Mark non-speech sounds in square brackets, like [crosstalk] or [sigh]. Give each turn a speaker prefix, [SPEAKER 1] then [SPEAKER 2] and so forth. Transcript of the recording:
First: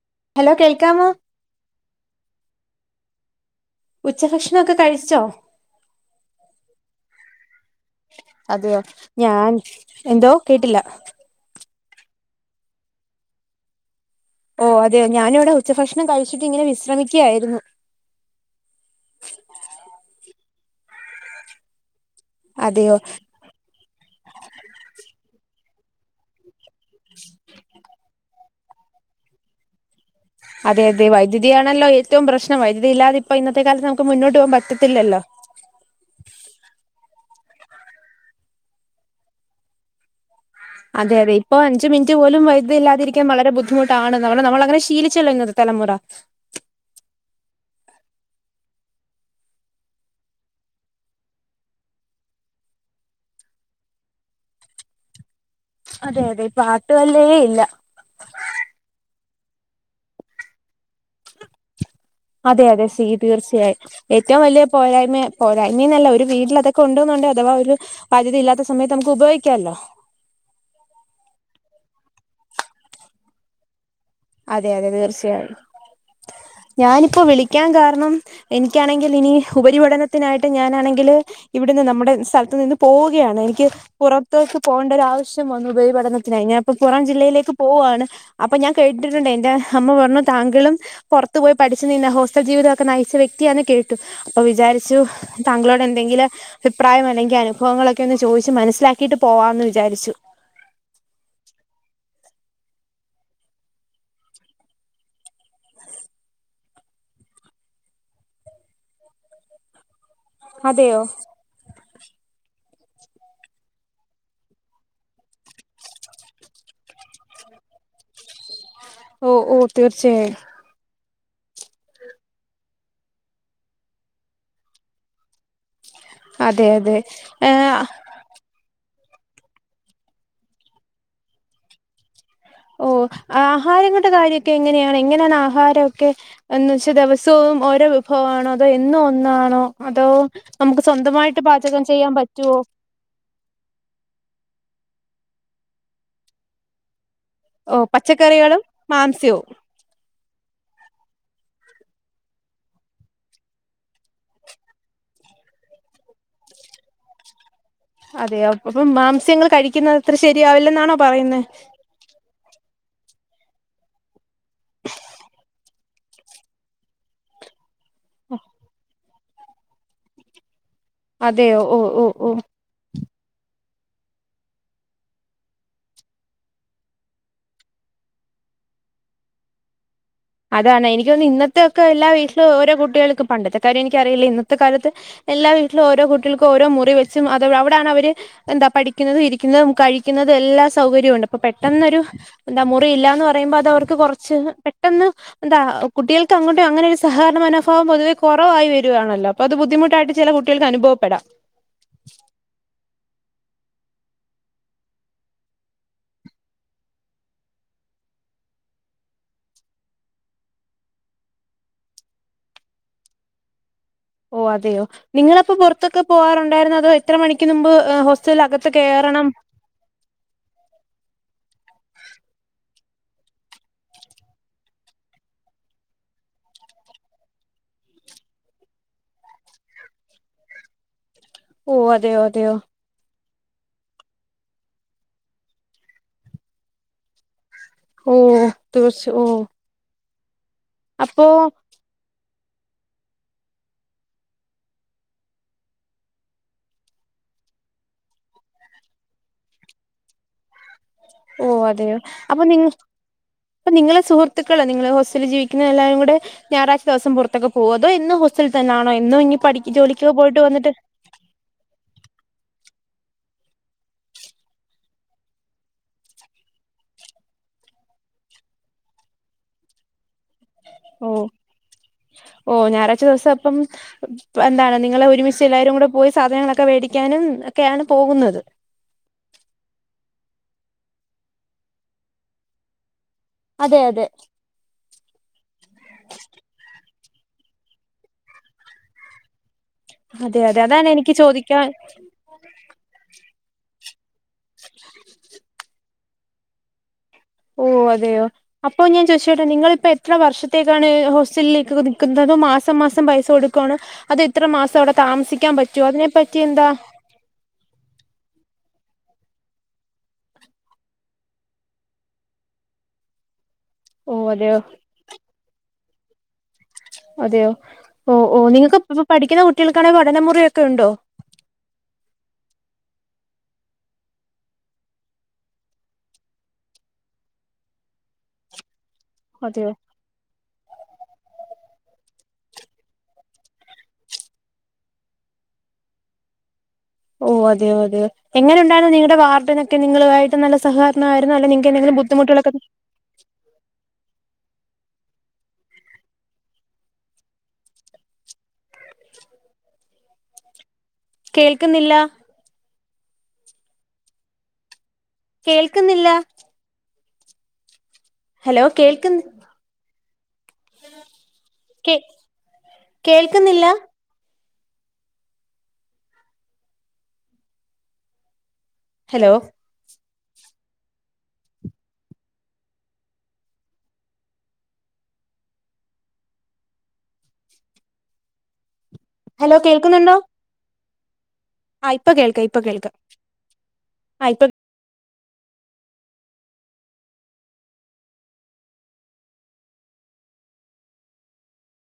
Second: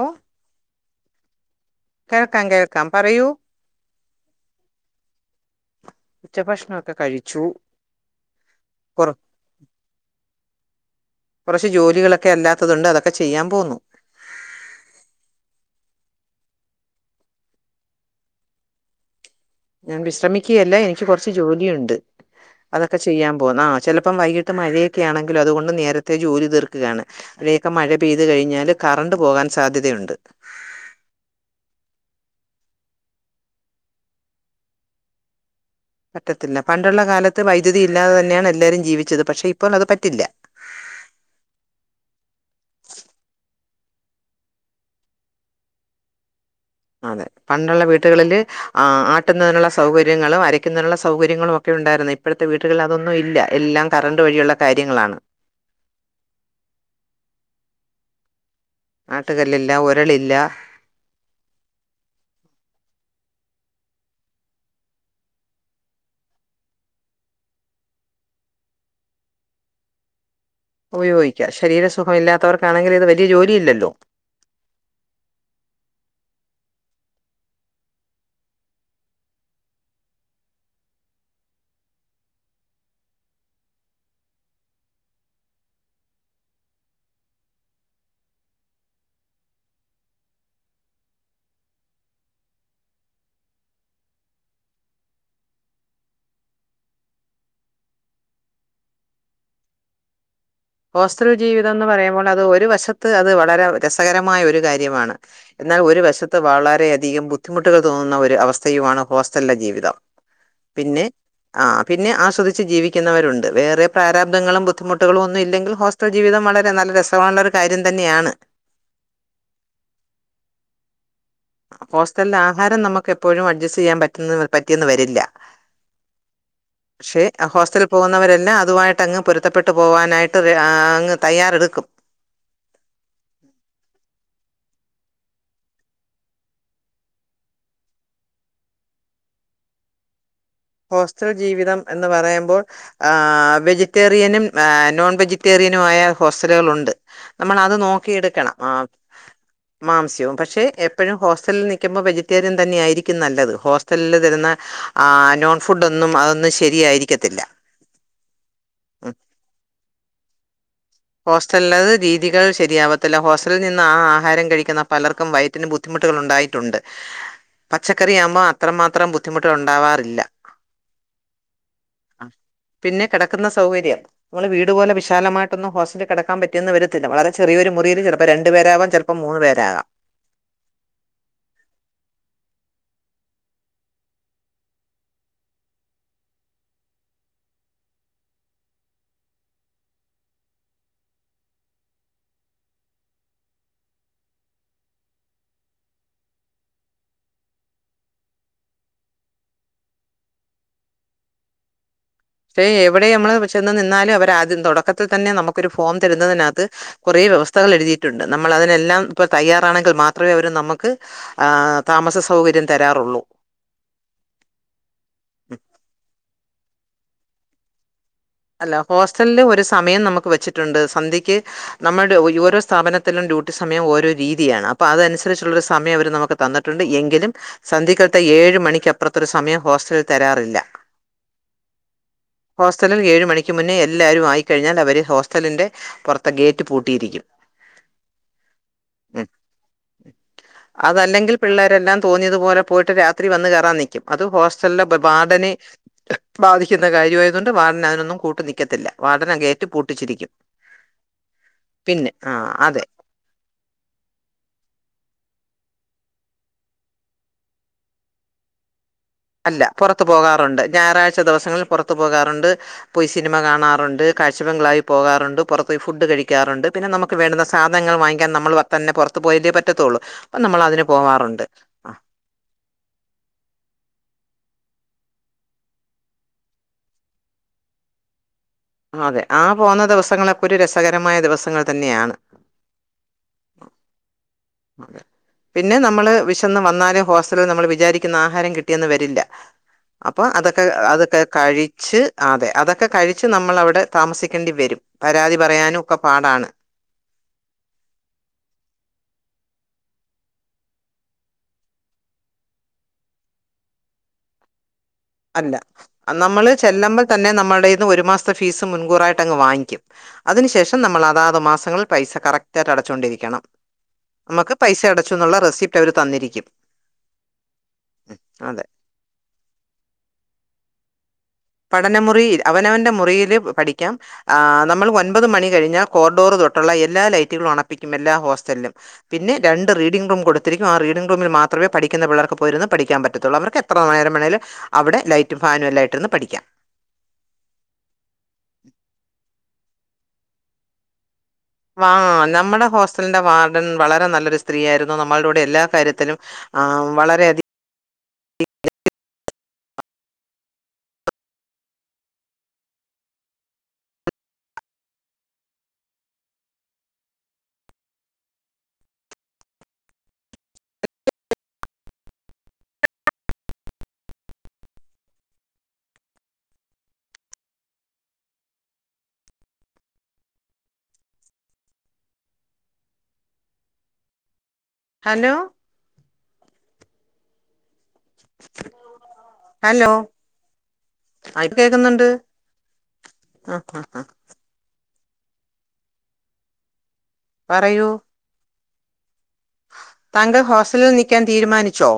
[SPEAKER 1] ഓഹ്
[SPEAKER 2] hello കേൾക്കാമോ?
[SPEAKER 1] കേൾക്കാം കേൾക്കാം പറയൂ
[SPEAKER 2] ഉച്ചഭക്ഷണൊക്കെ കഴിച്ചോ?
[SPEAKER 1] ഉച്ചഭക്ഷണൊക്കെ കഴിച്ചു
[SPEAKER 2] അതെയോ
[SPEAKER 1] കുറ
[SPEAKER 2] ഞാൻ എന്തോ കേട്ടില്ല
[SPEAKER 1] കുറച്ച് ജോലികളൊക്കെ അല്ലാത്തതുണ്ട് അതൊക്കെ ചെയ്യാൻ പോവുന്നു
[SPEAKER 2] ഓഹ് അതെയോ ഞാനിവിടെ ഉച്ചഭക്ഷണം കഴിച്ചിട്ട് ഇങ്ങനെ വിശ്രമിക്കയായിരുന്നു
[SPEAKER 1] ഞാൻ വിശ്രമിക്കയല്ല എനിക്ക് കൊറച്ച് ജോലിയുണ്ട്
[SPEAKER 2] അതെയോ
[SPEAKER 1] അതൊക്കെ ചെയ്യാം പോന്ന ചെലപ്പം വൈകിട്ട് മഴൊക്കൊ ആണെങ്കിലൊ അതുകൊണ്ട് നേരത്തെ ജോലി തീർ ക്ക് ആണ് ഇവിടെയൊക്കെ മഴ പെയ്തു കഴിഞ്ഞാല് കറണ്ട് പോകാൻ സാധ്യതയുണ്ട്
[SPEAKER 2] അതെ അതെ വൈദ്യുതി ആണല്ലോ ഏറ്റവും പ്രശ്നം വൈദ്യുതി ഇല്ലാതെ ഇപ്പോ ഇന്നത്തെ കാലത്ത് നമുക്ക് മുന്നോട്ട് പോകാൻ പറ്റത്തില്ലല്ലോ
[SPEAKER 1] പറ്റത്തില്ല പണ്ടുള്ള കാലത്ത് വൈദ്യുതി ഇല്ലാതെ തന്നെയാണ് എല്ലാവരും ജീവിച്ചത് പക്ഷെ ഇപ്പോൾ അത് പറ്റില്ല
[SPEAKER 2] അതെ അതെ ഇപ്പോ അഞ്ച് മിനിറ്റ് പോലും വൈദ്യുതി ഇല്ലാതിരിക്കാൻ വളരെ ബുദ്ധിമുട്ടാണ് നമ്മള് നമ്മള് അങ്ങനെ ശീലിച്ചല്ലോ ഇന്നത് തലമുറ
[SPEAKER 1] അതെ പണ്ടുള്ള വീട്ടുകളില് ആട്ടുന്നതിനുള്ള സൗകര്യങ്ങളും അരയ്ക്കുന്നതിനുള്ള സൗകര്യങ്ങളും ഒക്കെ ഉണ്ടായിരുന്നേ ഇപ്പഴത്തെ വീട്ടുകളിൽ അതൊന്നും ഇല്ല എല്ലാം കറണ്ട് വഴിയുള്ള കാര്യങ്ങളാണ്
[SPEAKER 2] അതെ അതെ ഇപ്പ ആട്ടുകല്ലേ ഇല്ല
[SPEAKER 1] ആട്ടുകല്ലില്ല ഒരളില്ല
[SPEAKER 2] അതെ അതെ [unintelligible] തീർച്ചയായും ഏറ്റവും വലിയ പോരായ്മ പോരായ്മന്നല്ല ഒരു വീട്ടിൽ അതൊക്കെ ഉണ്ടോന്ന്ണ്ടേ അഥവാ ഒരു ബാധ്യത ഇല്ലാത്ത സമയത്ത് നമുക്ക് ഉപയോഗിക്കാല്ലോ
[SPEAKER 1] ഉപയോഗിക്കാം ശരീരസുഖം ഇല്ലാത്തവർക്കാണെങ്കിൽ ഇത് വലിയ ജോലി ഇല്ലല്ലോ
[SPEAKER 2] അതെ അതെ തീർച്ചയായും ഞാനിപ്പോ വിളിക്കാൻ കാരണം എനിക്കാണെങ്കിൽ ഇനി ഉപരിപഠനത്തിനായിട്ട് ഞാനാണെങ്കില് ഇവിട്ന്ന് നമ്മുടെ സ്ഥലത്തു നിന്ന് പോവുകയാണ് എനിക്ക് പുറത്തേക്ക് പോകേണ്ട ഒരു ആവശ്യം വന്നു ഉപരിപഠനത്തിനായി ഞാൻ പ്പം പുറം ജില്ലയിലേക്ക് പോവാണ് അപ്പൊ ഞാൻ കേട്ടിട്ടുണ്ട് എന്റെ അമ്മ പറഞ്ഞു താങ്കളും പൊറത്ത് പോയി പഠിച്ച് നിന്ന ഹോസ്റ്റൽ ജീവിതൊക്കെ നയിച്ച വ്യക്തിയാ ന്ന് കേട്ടു അപ്പൊ വിചാരിച്ചു താങ്കളോട് എന്തെങ്കിലും അഭിപ്രായം അല്ലെങ്കി അനുഭവങ്ങളൊക്കെ ഒന്ന് ചോദിച്ചു മനസ്സിലാക്കിയിട്ട് പോവാന്ന് വിചാരിച്ചു
[SPEAKER 1] ഹോസ്റ്റൽ ജീവിതം എന്ന് പറയുമ്പോൾ അത് ഒരു വശത്ത് അത് വളരെ രസകരമായ ഒരു കാര്യമാണ് എന്നാൽ ഒരു വശത്ത് വളരെയധികം ബുദ്ധിമുട്ടുകൾ തോന്നുന്ന ഒരു അവസ്ഥയുമാണ് ഹോസ്റ്റൽലെ ജീവിതം
[SPEAKER 2] അതെയോ
[SPEAKER 1] പിന്നെ ആഹ് പിന്നെ ആസ്വദിച്ച് ജീവിക്കുന്നവരുണ്ട് വേറെ പ്രാരാബ്ധങ്ങളും ബുദ്ധിമുട്ടുകളും ഒന്നും ഒന്നും ഇല്ലെങ്കിൽ ഹോസ്റ്റൽ ജീവിതം വളരെ നല്ല രസമുള്ള ഒരു കാര്യം തന്നെയാണ്
[SPEAKER 2] ഓ ഓ തീർച്ചയായും
[SPEAKER 1] ഹോസ്റ്റലില് ആഹാരം നമുക്ക് എപ്പോഴും അഡ്ജസ്റ്റ് ചെയ്യാൻ പറ്റ പറ്റിയെന്ന് വരില്ല
[SPEAKER 2] അതെ അതെ
[SPEAKER 1] ക്ഷെ
[SPEAKER 2] ഏഹ്
[SPEAKER 1] ഹോസ്റ്റലിൽ പോകുന്നവരെന്നെ അതുവായിട്ടങ്ങ് പൊരുത്തപ്പെട്ട് പോകവാനായിട്ട് അങ്ങ് തയ്യാറെടുക്കും
[SPEAKER 2] ഓഹ് ആഹാരങ്ങളുടെ കാര്യൊക്കെ എങ്ങനെയാണ് എങ്ങനാണ് ആഹാരൊക്കെ. എന്ന വച്ചാ ദിവസവും ഓരോ വിഭവമാണോ അതോ എന്നോ ഒന്നാണോ അതോ നമുക്ക് സ്വന്തമായിട്ട് പാചകം ചെയ്യാൻ പറ്റൊ
[SPEAKER 1] ആ വെജിറ്റേറിയനും ഏ നോൺ വെജിറ്റേറിയനുമായ ഹോസ്റ്റലുകളുണ്ട് നമ്മൾ അത്
[SPEAKER 2] ഓ
[SPEAKER 1] നോക്കിയെടുക്കണം
[SPEAKER 2] പച്ചക്കറികളും
[SPEAKER 1] ആ
[SPEAKER 2] മാംസ്യവും
[SPEAKER 1] മാംസ്യവും പക്ഷെ എപ്പോഴും ഹോസ്റ്റലിൽ നിൽക്കുമ്പോ വെജിറ്റേറിയൻ തന്നെയായിരിക്കും നല്ലത് ഹോസ്റ്റലിൽ തരുന്ന ആ നോൺ ഫുഡൊന്നും അതൊന്നും ശരിയായിരിക്കത്തില്ല
[SPEAKER 2] അതെ അപ്പം മാംസ്യങ്ങൾ കഴിക്കുന്നത് അത്ര ശരിയാവില്ലെന്നാണോ പറയുന്നത്
[SPEAKER 1] ഹോസ്റ്റലത് രീതികൾ ശരിയാവത്തില്ല ഹോസ്റ്റലിൽ നിന്ന് ആ ആഹാരം കഴിക്കുന്ന പലർക്കും വയറ്റിന് ബു ബുദ്ധിമുട്ടുകൾ ഉണ്ടായിട്ടുണ്ട് പച്ചക്കറ ആകുമ്പോ അത്രമാത്രം ബുദ്ധിമുട്ടുക ഉണ്ടാവാറില്ല
[SPEAKER 2] അതെ ഓ -ഓ -ഓ
[SPEAKER 1] പിന്നെ കെടക്കുന്ന സൗകര്യം നമ്മള് വീട്പോലെ വിശാലമായിട്ടൊ കടക്കാൻ പറ്റുന്നന്ന് വരത്തില്ല വളരെ ചെറിയരു മുറിയില് ചിലപ്പോ രണ്ട് പേരാവാം ചിലപ്പോ മൂന്നു പേരാകാം
[SPEAKER 2] അതാണ് എനിക്ക് തോന്നണ് ഇന്നത്തെക്കെ എല്ലാ വീട്ടിലും ഓരോ കുട്ടികൾക്കും പണ്ടത്തെ കാര്യ എനിക്ക അറിയില്ല ഇന്നത്തെ കാലത്ത് എല്ലാ വീട്ടിലും ഓരോ കുട്ടികൾക്കും ഓരോ മുറി വെച്ചും അത അവിടണ് അവര് എന്താ പഠിക്കുന്നതും ഇരിക്കുന്നതും കഴിക്കുന്നതും എല്ലാ സൗകര്യവും ഉണ്ട് അപ്പൊ പെട്ടെന്നൊരു എന്താ മുറി ഇലന്ന്‌പറയുമ്പോ അത് അവർക്ക് കുറച്ച് പെട്ടെന്ന് എന്താ കുട്ടികൾക്ക് അങ്ങോട്ടും അങ്ങനെ ഒരു സഹകരണ മനോഭാവം പൊതുവെ കുറവായി വരികയാണല്ലോ അത് ബദ്ധിമുട്ടായിട്ട് ചില കുട്ടികൾക്ക് അനുഭവപ്പെടാം
[SPEAKER 1] പക്ഷേ എവിടെ നമ്മള് ചെന്ന് നിന്നാലും അവർ ആദ്യം തുടക്കത്തിൽ തന്നെ നമുക്കൊരു ഫോം തരുന്നതിനകത്ത് കുറെേ വ്യവസ്ഥകൾ എഴുതിയിട്ടുണ്ട് നമ്മൾ അതിനെല്ലാം ഇപ്പ തയ്യാറാണെങ്കിൽ മാത്രമേ അവര് നമുക്ക് ആ താമസ സൗകര്യം തരാറുള്ളൂ
[SPEAKER 2] ഓ അതെയോ നിങ്ങളപ്പൊ പുറത്തൊക്കെ പോവാറുണ്ടായിരുന്നു അതോ എത്ര മണിക്ക് മുമ്പ് ഹോസ്റ്റലിൽ
[SPEAKER 1] അല്ല ഹോസ്റ്റലില് ഒരു സമയം നമുക്ക് വെച്ചിട്ടുണ്ട് സന്ധ്യക്ക് നമ്മുടെ ഓരോ സ്ഥാപനത്തിലും ഡ്യൂട്ടി സമയം ഓരോ രീതിയാണ് അപ്പൊ അതനുസരിച്ചുള്ളരു സമയം അവർ നമുക്ക് തന്നിട്ട് ണ്ട് എങ്കിലും സന്ധിക്കാലത്തെ ഏഴ് മണിക്കപ്പുറത്തൊരു സമയം ഹോസ്റ്റലിൽ തരാറില്ല
[SPEAKER 2] ഓ അതെയോ അതെയോ
[SPEAKER 1] ഹോസ്റ്റലിൽ ഏഴും മണിക്ക് മുന്നേ എല്ലാവാരും ആയിക്കഴിഞ്ഞാൽ അവര് ഹോസ്റ്റലിന്റെ പുറത്തെ ഗേറ്റ് പൂട്ടിയിരിക്കും
[SPEAKER 2] ഓ തീർച്ച
[SPEAKER 1] ഉം.
[SPEAKER 2] ഓ
[SPEAKER 1] അതല്ലെങ്കിൽ
[SPEAKER 2] അപ്പോ
[SPEAKER 1] പിള്ളേരെല്ലാം തോന്നിയതുപോലെ പോയിട്ട് രാത്രി വന്ന് കയറാൻ നിക്കും അത് ഹോസ്റ്റലില ബാർഡന് ബാധിക്കുന്ന കാര്യമായത കൊണ്ട് വാർഡനായിരുന്നു കൂട്ട് നിക്കത്തില്ല വാർഡന ഗേറ്റ് പൂട്ടിച്ചിരിക്കും
[SPEAKER 2] ഓ അതെയോ
[SPEAKER 1] പിന്നെ ആ
[SPEAKER 2] അപ്പൊ നിങ്ങ
[SPEAKER 1] അതെ
[SPEAKER 2] അപ്പൊ നിങ്ങളെ സുഹൃത്തുക്കളാ നിങ്ങളെ ഹോസ്റ്റലിൽ ജീവിക്കുന്ന എല്ലാരും കൂടെ ഞായറാഴ്ച ദിവസം പുറത്തക്ക പോവോ അതോഎന്നുംഹോസ്റ്റൽ തന്നാണോ ഇന്നും ഞ്ഞ
[SPEAKER 1] അല്ല പുറത്തു പോകാറുണ്ട് ഞായറാഴ്ച ദിവസങ്ങളിൽ പുറത്തു പോകാറുണ്ട് പോയി സിനിമ കാണാറുണ്ട് കാഴ്ചബംഗ്ലളാവിൽ പോകാറുണ്ട് പുറത്ത പോയി ഫുഡ് കഴിക്കാറുണ്ട് പിന്നെ നമുക്ക് ക്ക് വേണ്ടുന്ന സാധനൾ വാങ്ങിക്കാൻ നമ്മൾ തന്നെ പുറത്ത് പോയല്ലേപറ്റത്തുള്ളൂ അപ്പം നമ്മൾ അതിന്
[SPEAKER 2] ഓ
[SPEAKER 1] പോകാറുണ്ട്
[SPEAKER 2] ഓ ഞായറാഴ്ച ദിവസം അപ്പം എന്താണ് നിങ്ങളെ ഒരുമിച്ച് എല്ലാരും കൂടെ പോയി സാധനങ്ങളൊക്കെ മേടിക്കാനും ഒക്കെയാണ് പോകുന്നത്
[SPEAKER 1] ആ പോന്നദിവസങ്ങളൊക്കെ ഒരു രസകരമായ ദിവസങ്ങൾ തന്നെയാണ്
[SPEAKER 2] അതെ അതെ
[SPEAKER 1] അതെ പിന്നെ നമ്മള് വിശന്ന് വന്നാല് ഹോസ്റ്റലിൽ നമ്മൾ വിചാരിക്കുന്ന ആഹാരം കിട്ടിയെന്ന് വരില്ല അപ്പൊ
[SPEAKER 2] അതെ അതെ
[SPEAKER 1] അതൊക്കെ
[SPEAKER 2] അതാണ് എനിക്ക്
[SPEAKER 1] അതൊക്കെ
[SPEAKER 2] ചോദിക്കാൻ
[SPEAKER 1] കഴിച്ച് അതെ അതൊക്കെ കഴിച്ച് നമ്മൾ അവിടെ താമസിക്കേണ്ടി വരും പരാതി പറയാനും ഒക്കെ പാടാണ്
[SPEAKER 2] ഓഹ് അതെയോ അപ്പൊ ഞാൻ ചോയിച്ചോട്ടേ നിങ്ങളിപ്പോ എത്ര വർഷത്തേക്കാണ് ഹോസ്റ്റലിലേക്ക് ഒക്കെ നിൽക്കുന്നത് അതോ മാസം മാസം പൈസ കൊടുക്കുവാണോ അത് എത്ര മാസം അവിടെ താമസിക്കാൻ
[SPEAKER 1] അല്ല
[SPEAKER 2] പറ്റൊ അതിനെപ്പറ്റി
[SPEAKER 1] നമ്മള്
[SPEAKER 2] എന്താ
[SPEAKER 1] ചെല്ലുമ്പോൾ തന്നെ നമ്മുടെ കയ്യിന്ന് ഒരു മാസത്തെ ഫീസ് മുൻകൂറായിട്ട് അങ്ങ് വാങ്ങിക്കും. അതിനുശേഷം നമ്മള് അതാത് മാസങ്ങളിൽ പൈസ കറക്റ്റായിട്ട് അടച്ചു കൊണ്ടിരിക്കണം
[SPEAKER 2] ഓ
[SPEAKER 1] നമ്മക്ക്
[SPEAKER 2] അതെയോ
[SPEAKER 1] പൈസ അടച്ചുന്നുള്ള റെസിപ്റ്റ് അവര് തന്നിരിക്കും
[SPEAKER 2] അതെയോ ഓ ഓ
[SPEAKER 1] അതെ
[SPEAKER 2] നിങ്ങക്ക് ഇപ്പ പഠിക്കുന്ന കുട്ട്യാൾക്ക് ആണെങ്കിൽ പഠനമുറി ഒക്കെ ഉണ്ടോ.
[SPEAKER 1] പഠനമുറിയിൽ അവനവന്റെ മുറിയിയില് പഠിക്കാം ആഹ് നമ്മള് ഒൻപത് മണി കഴിഞ്ഞാൽ കോറിഡോർ തൊട്ടുള്ള എല്ലാ ലൈറ്റുകളും അണപ്പിക്കും എല്ലാ ഹോസ്റ്റലിലും. പിന്നെ
[SPEAKER 2] അതെയോ
[SPEAKER 1] രണ്ട് റീഡിങ് റൂം കൊടുത്ത് ത്തിരിക്കും ആ റീഡിങ്ങ് റൂമിൽ മാത്രമേ പഠിക്കുന്ന പിള്ളേർക്ക് പോയിരുന്നു പഠിക്കാൻ പറ്റത്തുള്ളൂ അവർക്ക് എത്ര നേരം വേണേലും. അവിടെ ലൈറ്റും ഫാനും എല്ലാം ഇട്ട് ഇരുന്ന് പഠിക്കാം
[SPEAKER 2] ഓ അതെയോ അതെയോ എങ്ങനെ ഉണ്ടായിരുന്നു നിങ്ങളുടെ വാർഡനൊക്കെ നിങ്ങള് വായിട്ട് നല്ല സഹകരണായിരുന്നോ അല്ലേ നി
[SPEAKER 1] വാ നമ്മടെ ഹോസ് ൽന്റെ വാർഡൻ വളരെ നല്ലൊരു സ്ത്രീയായിരുന്നു നമ്മളുടെ കൂടെ എല്ലാ കാര്യത്തിലും വളരെയധി
[SPEAKER 2] കേൾക്കുന്നില്ല കേൾക്കുന്നില്ല ഹലോ കേൾക്ക്ന്ന് കേ കേൾക്കുന്നില്ല ഹലോ
[SPEAKER 1] ഹലോ
[SPEAKER 2] ഹലോ കേൾക്കുന്നുണ്ടോ
[SPEAKER 1] ആ ഇപ്പ
[SPEAKER 2] ആ
[SPEAKER 1] കേക്കുന്നുണ്ട്.
[SPEAKER 2] ഇപ്പം കേൾക്കാം ഇപ്പ കേൾക്കാം
[SPEAKER 1] ആ ആ
[SPEAKER 2] ആ ഇപ്പം
[SPEAKER 1] പറയൂ താങ്കൾ ഹോസ്റ്റലിൽ നിൽക്കാൻ തീരുമാനിച്ചോ